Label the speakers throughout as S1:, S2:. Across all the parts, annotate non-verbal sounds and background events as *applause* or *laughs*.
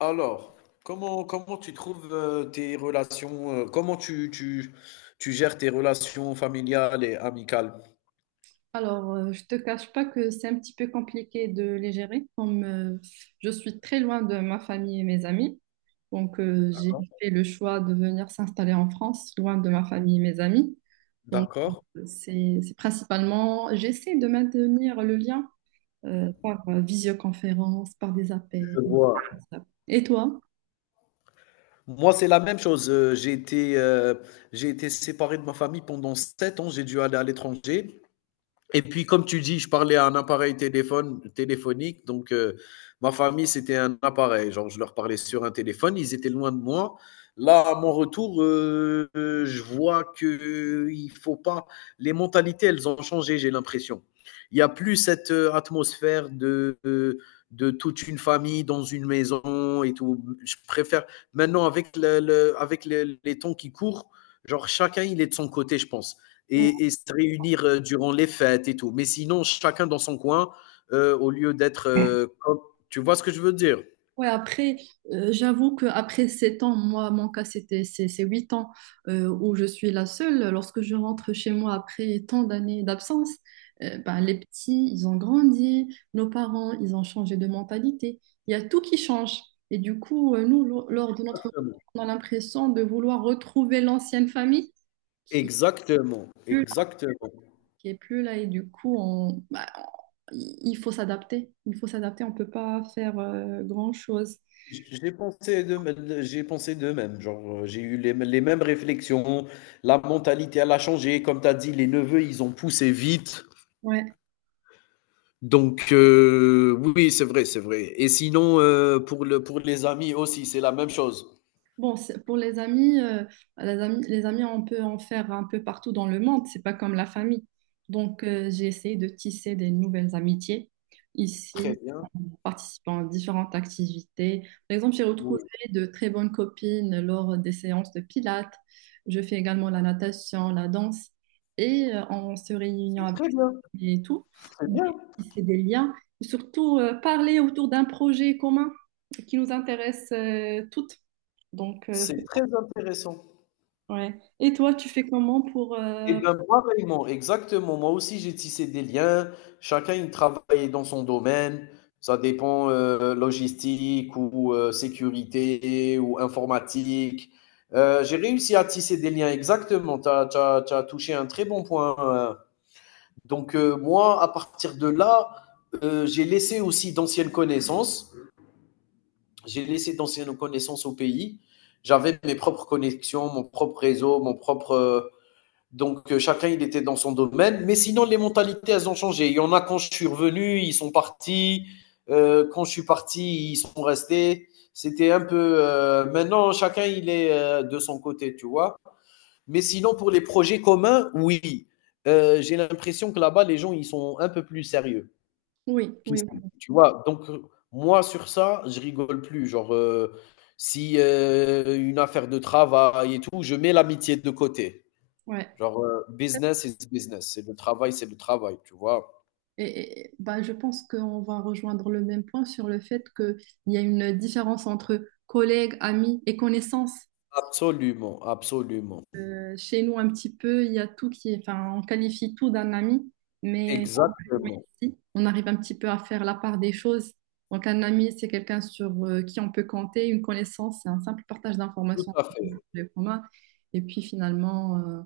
S1: Alors, comment tu trouves tes relations, comment tu gères tes relations familiales et amicales?
S2: Alors, je te cache pas que c'est un petit peu compliqué de les gérer, comme je suis très loin de ma famille et mes amis. Donc, j'ai
S1: D'accord.
S2: fait le choix de venir s'installer en France, loin de ma famille et mes amis. Donc,
S1: D'accord?
S2: c'est principalement, j'essaie de maintenir le lien par visioconférence, par des appels.
S1: Je vois.
S2: Et toi?
S1: Moi, c'est la même chose. J'ai été séparé de ma famille pendant 7 ans. J'ai dû aller à l'étranger. Et puis, comme tu dis, je parlais à un appareil téléphonique. Donc, ma famille, c'était un appareil. Genre, je leur parlais sur un téléphone. Ils étaient loin de moi. Là, à mon retour, je vois que il faut pas. Les mentalités, elles ont changé. J'ai l'impression. Il y a plus cette atmosphère de toute une famille dans une maison et tout. Je préfère maintenant avec avec les temps qui courent. Genre, chacun, il est de son côté, je pense et se réunir durant les fêtes et tout. Mais sinon, chacun dans son coin, au lieu d'être Tu vois ce que je veux dire?
S2: Ouais, après, j'avoue que après 7 ans, moi, mon cas, c'est 8 ans où je suis la seule. Lorsque je rentre chez moi après tant d'années d'absence, ben, les petits, ils ont grandi, nos parents, ils ont changé de mentalité. Il y a tout qui change. Et du coup, nous, lors de notre retour, on a l'impression de vouloir retrouver l'ancienne famille qui est
S1: Exactement,
S2: plus là,
S1: exactement.
S2: qui est plus là. Et du coup, on, bah, il faut s'adapter. Il faut s'adapter, on peut pas faire grand-chose.
S1: J'ai pensé de même, genre j'ai eu les mêmes réflexions, la mentalité elle a changé, comme tu as dit, les neveux ils ont poussé vite,
S2: Ouais.
S1: donc oui c'est vrai, c'est vrai. Et sinon pour les amis aussi c'est la même chose.
S2: Bon, pour les amis, les amis, les amis, on peut en faire un peu partout dans le monde, c'est pas comme la famille. Donc, j'ai essayé de tisser des nouvelles amitiés
S1: Très
S2: ici,
S1: bien,
S2: en participant à différentes activités. Par exemple, j'ai
S1: oui,
S2: retrouvé de très bonnes copines lors des séances de pilates. Je fais également la natation, la danse, et en se réuniant
S1: c'est
S2: avec et tout,
S1: très
S2: on a
S1: bien,
S2: tissé des liens. Surtout, parler autour d'un projet commun qui nous intéresse, toutes. Donc, euh, c'est-
S1: c'est très intéressant.
S2: ouais. Et toi, tu fais comment pour...
S1: Eh ben, pareillement, exactement. Moi aussi, j'ai tissé des liens. Chacun, il travaillait dans son domaine. Ça dépend logistique ou sécurité ou informatique. J'ai réussi à tisser des liens, exactement. Tu as, touché un très bon point. Donc, moi, à partir de là, j'ai laissé aussi d'anciennes connaissances. J'ai laissé d'anciennes connaissances au pays. J'avais mes propres connexions, mon propre réseau, donc, chacun, il était dans son domaine. Mais sinon, les mentalités, elles ont changé. Il y en a quand je suis revenu, ils sont partis. Quand je suis parti, ils sont restés. C'était un peu. Maintenant, chacun, il est de son côté, tu vois. Mais sinon, pour les projets communs, oui. J'ai l'impression que là-bas, les gens, ils sont un peu plus sérieux
S2: Oui, oui,
S1: qu'ici, tu vois. Donc, moi, sur ça, je rigole plus. Genre, si une affaire de travail et tout, je mets l'amitié de côté.
S2: ouais.
S1: Genre, business is business. C'est le travail, tu vois.
S2: Bah, je pense qu'on va rejoindre le même point sur le fait qu'il y a une différence entre collègues, amis et connaissances.
S1: Absolument, absolument.
S2: Chez nous, un petit peu, il y a tout qui est, enfin, on qualifie tout d'un ami, mais mais
S1: Exactement.
S2: ici, on arrive un petit peu à faire la part des choses. Donc, un ami, c'est quelqu'un sur qui on peut compter, une connaissance, c'est un simple partage
S1: Tout
S2: d'informations
S1: à
S2: entre
S1: fait,
S2: les communs. Et puis, finalement,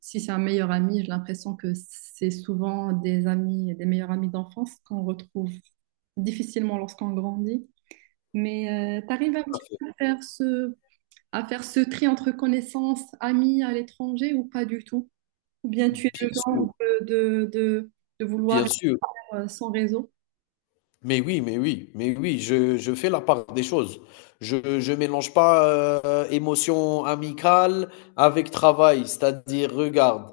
S2: si c'est un meilleur ami, j'ai l'impression que c'est souvent des amis, des meilleurs amis d'enfance qu'on retrouve difficilement lorsqu'on grandit. Mais tu arrives un
S1: tout à
S2: petit
S1: fait.
S2: peu à faire ce tri entre connaissances, amis à l'étranger ou pas du tout? Ou bien tu es
S1: Bien
S2: le
S1: sûr,
S2: genre de, de, de- de vouloir
S1: bien
S2: être
S1: sûr.
S2: sans réseau?
S1: Mais oui, mais oui, mais oui, je fais la part des choses. Je mélange pas émotion amicale avec travail. C'est-à-dire, regarde,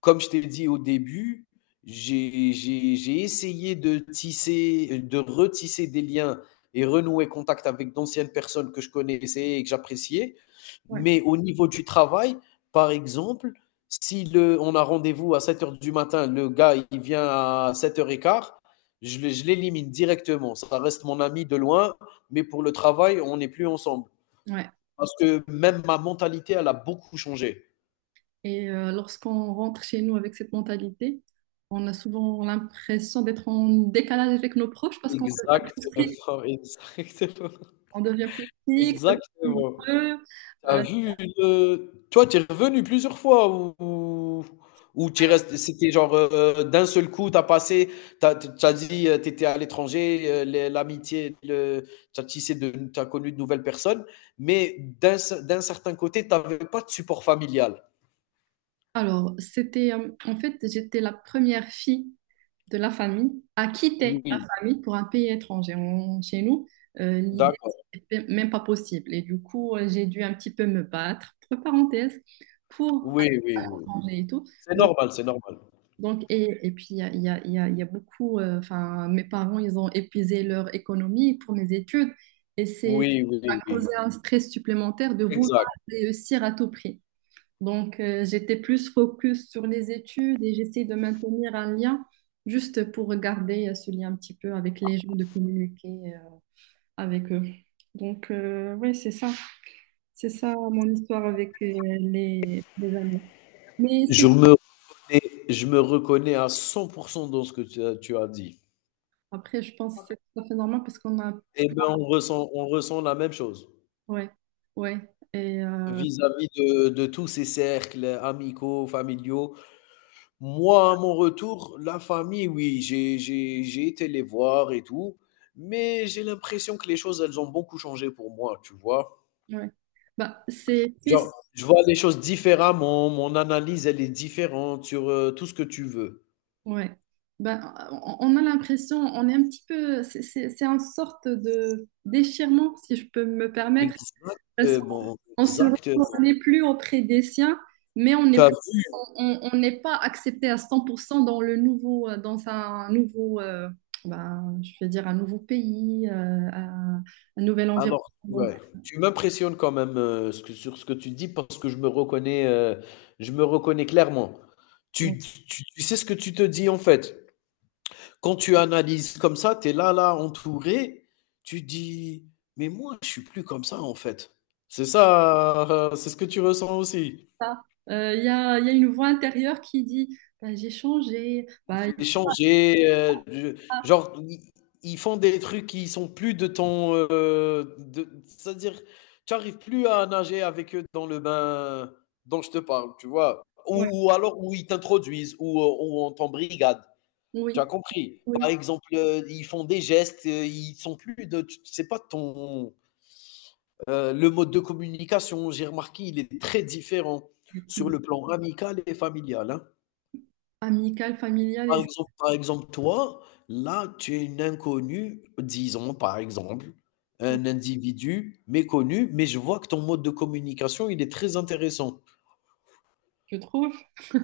S1: comme je t'ai dit au début, j'ai essayé de tisser, de retisser des liens et renouer contact avec d'anciennes personnes que je connaissais et que j'appréciais.
S2: Ouais.
S1: Mais au niveau du travail, par exemple, si le, on a rendez-vous à 7 heures du matin, le gars, il vient à sept heures 15. Je l'élimine directement. Ça reste mon ami de loin, mais pour le travail, on n'est plus ensemble.
S2: Ouais.
S1: Parce que même ma mentalité, elle a beaucoup changé.
S2: Et lorsqu'on rentre chez nous avec cette mentalité, on a souvent l'impression d'être en décalage avec nos proches parce qu'on devient
S1: Exactement,
S2: plus strict,
S1: *laughs* exactement,
S2: on devient plus strict, plus
S1: exactement.
S2: rigoureux.
S1: T'as
S2: Euh,
S1: vu une toi, t'es revenu plusieurs fois ou tu resté c'était genre, d'un seul coup, t'as passé T'as as dit, tu à l'étranger, les l'amitié, le tu tissé de t'as connu de nouvelles personnes, mais d'un ce d'un certain côté, t'avais pas de support familial?
S2: alors, c'était, en fait, j'étais la première fille de la famille à quitter la
S1: Oui,
S2: famille pour un pays étranger. Chez nous, l'idée,
S1: d'accord.
S2: c'était même pas possible. Et du coup, j'ai dû un petit peu me battre, entre parenthèses, pour aller
S1: Oui, oui,
S2: à
S1: oui.
S2: l'étranger et tout.
S1: C'est
S2: Donc,
S1: normal, c'est normal.
S2: il y a, il y a- il y a- il y a beaucoup, enfin, mes parents, ils ont épuisé leur économie pour mes études. Et c'est,
S1: Oui,
S2: ça
S1: oui,
S2: a causé
S1: oui.
S2: un stress supplémentaire de vouloir
S1: Exact.
S2: réussir à tout prix. Donc, j'étais plus focus sur les études et j'essayais de maintenir un lien juste pour garder ce lien un petit peu avec les gens, de communiquer euh, avec eux. Donc, oui, c'est ça. C'est ça mon histoire avec les amis. Mais c'est
S1: Je me reconnais je me reconnais à 100 dans ce que tu as dit.
S2: après, je pense que c'est tout à fait normal parce qu'on a...
S1: Eh ben, on ressent la même chose.
S2: Ouais, ouais. Et
S1: Vis-à-vis de tous ces cercles amicaux, familiaux. Moi, à mon retour, la famille, oui, j'ai été les voir et tout, mais j'ai l'impression que les choses, elles ont beaucoup changé pour moi, tu vois?
S2: ouais. Bah, c'est triste.
S1: Genre, je vois les choses différemment, mon analyse, elle est différente sur, tout ce que tu veux.
S2: Ouais. Ben, on a l'impression, on est un petit peu, c'est une sorte de déchirement, si je peux me permettre, parce
S1: Exactement,
S2: qu'
S1: exactement.
S2: on n'est plus auprès des siens, mais on
S1: Tu
S2: n'est plus,
S1: vu?
S2: on n'est pas accepté à 100% dans le nouveau, dans un nouveau, ben, je vais dire un nouveau pays, un nouvel environnement.
S1: Alors,
S2: Donc,
S1: ouais, tu m'impressionnes quand même, ce que sur ce que tu dis parce que je me reconnais clairement.
S2: donc
S1: Tu tu sais ce que tu te dis, en fait. Quand tu analyses comme ça, tu es là, là, entouré, tu dis: «Mais moi, je suis plus comme ça, en fait». C'est ça, c'est ce que tu ressens aussi?
S2: ça, il y a une voix intérieure qui dit, Ben, j'ai changé, Ben,
S1: J'ai changé, je
S2: a-
S1: genre, ils font des trucs qui sont plus de ton, de c'est-à-dire, tu arrives plus à nager avec eux dans le bain dont je te parle, tu vois?
S2: ouais,
S1: Ou alors où ils t'introduisent, ou on t'embrigade, tu as
S2: oui,
S1: compris?
S2: oui.
S1: Par exemple, ils font des gestes, ils sont plus de t c'est pas ton, le mode de communication, j'ai remarqué, il est très différent sur le plan amical et familial, hein.
S2: Amical, familial et
S1: Par exemple, toi, là, tu es une inconnue, disons, par exemple, un individu méconnu, mais je vois que ton mode de communication, il est très intéressant.
S2: je trouve.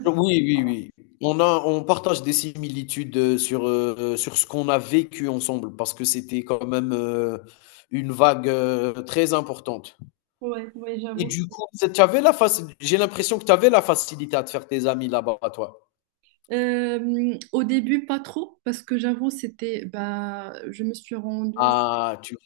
S1: Oui, oui, oui. On partage des similitudes, sur ce qu'on a vécu ensemble parce que c'était quand même, une vague, très importante
S2: Ouais, ouais,
S1: et
S2: j'avoue.
S1: du coup, tu avais la faci j'ai l'impression que tu avais la facilité à te faire tes amis là-bas, toi.
S2: Au début, pas trop, parce que j'avoue, c'était, bah, je me suis rendue
S1: Ah, tu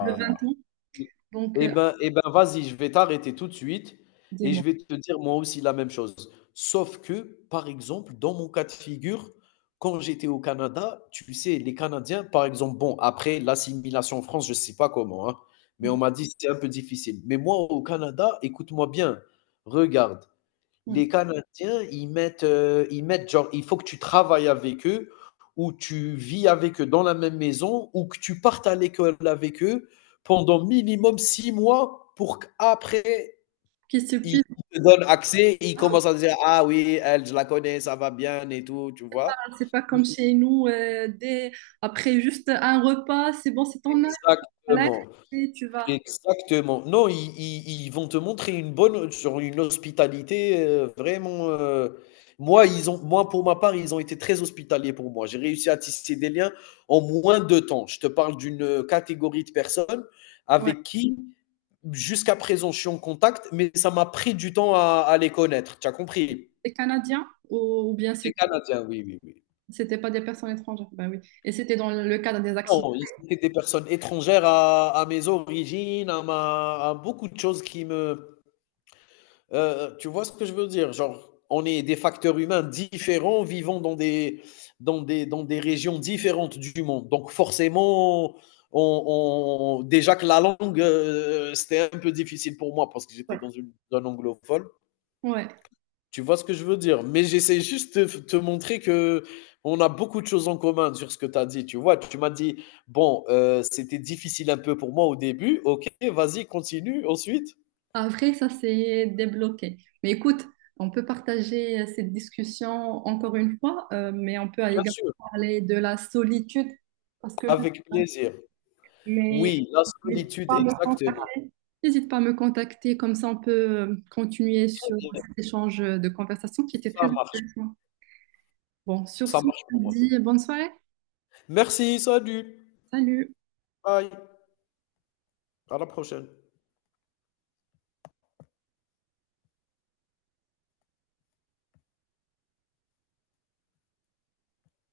S2: de 20 ans,
S1: Mmh.
S2: donc
S1: Eh ben, vas-y, je vais t'arrêter tout de suite et je
S2: dis-moi.
S1: vais te dire moi aussi la même chose. Sauf que, par exemple, dans mon cas de figure, quand j'étais au Canada, tu sais, les Canadiens, par exemple, bon, après l'assimilation en France, je ne sais pas comment, hein, mais on m'a dit: que «C'était un peu difficile». Mais moi, au Canada, écoute-moi bien, regarde,
S2: Hmm.
S1: les Canadiens, ils mettent genre, il faut que tu travailles avec eux ou tu vis avec eux dans la même maison ou que tu partes à l'école avec eux pendant minimum 6 mois pour qu'après
S2: Qui se
S1: ils
S2: pile,
S1: te donnent accès, ils
S2: ah,
S1: commencent à dire: «Ah oui, elle, je la connais, ça va bien et tout», tu vois?
S2: bah, c'est pas comme
S1: Oui,
S2: chez nous, dès, après juste un repas, c'est bon, c'est ton âge, voilà,
S1: exactement.
S2: et tu vas.
S1: Exactement. Non, ils vont te montrer une bonne sur une hospitalité, vraiment, moi, pour ma part, ils ont été très hospitaliers pour moi. J'ai réussi à tisser des liens en moins de temps. Je te parle d'une, catégorie de personnes
S2: Ouais.
S1: avec qui, jusqu'à présent, je suis en contact, mais ça m'a pris du temps à les connaître. Tu as compris?
S2: Les Canadiens, ou bien
S1: C'était canadien, oui, oui, oui.
S2: c'était pas des personnes étrangères, bah oui. Et c'était dans le cadre des accidents.
S1: Non, ils étaient des personnes étrangères à mes origines, à beaucoup de choses qui me Tu vois ce que je veux dire? Genre, on est des facteurs humains différents vivant dans des régions différentes du monde. Donc forcément, on on déjà que la langue, c'était un peu difficile pour moi parce que j'étais
S2: Ouais,
S1: dans une zone anglophone.
S2: ouais.
S1: Tu vois ce que je veux dire? Mais j'essaie juste de te montrer que on a beaucoup de choses en commun sur ce que tu as dit, tu vois? Tu m'as dit: «Bon, c'était difficile un peu pour moi au début». OK, vas-y, continue, ensuite?
S2: Après, ça s'est débloqué. Mais écoute, on peut partager cette discussion encore une fois, mais on peut
S1: Bien
S2: également
S1: sûr,
S2: parler de la solitude parce que là,
S1: avec plaisir.
S2: mais
S1: Oui, la
S2: n'hésite
S1: solitude,
S2: pas à me
S1: exactement.
S2: contacter, comme ça on peut continuer
S1: Très
S2: sur
S1: bien.
S2: cet échange de conversation qui était
S1: Ça
S2: très
S1: marche,
S2: intéressant. Bon, sur
S1: ça
S2: ce,
S1: marche
S2: je
S1: pour
S2: te
S1: moi.
S2: dis bonne soirée.
S1: Merci, salut.
S2: Salut.
S1: Bye. À la prochaine.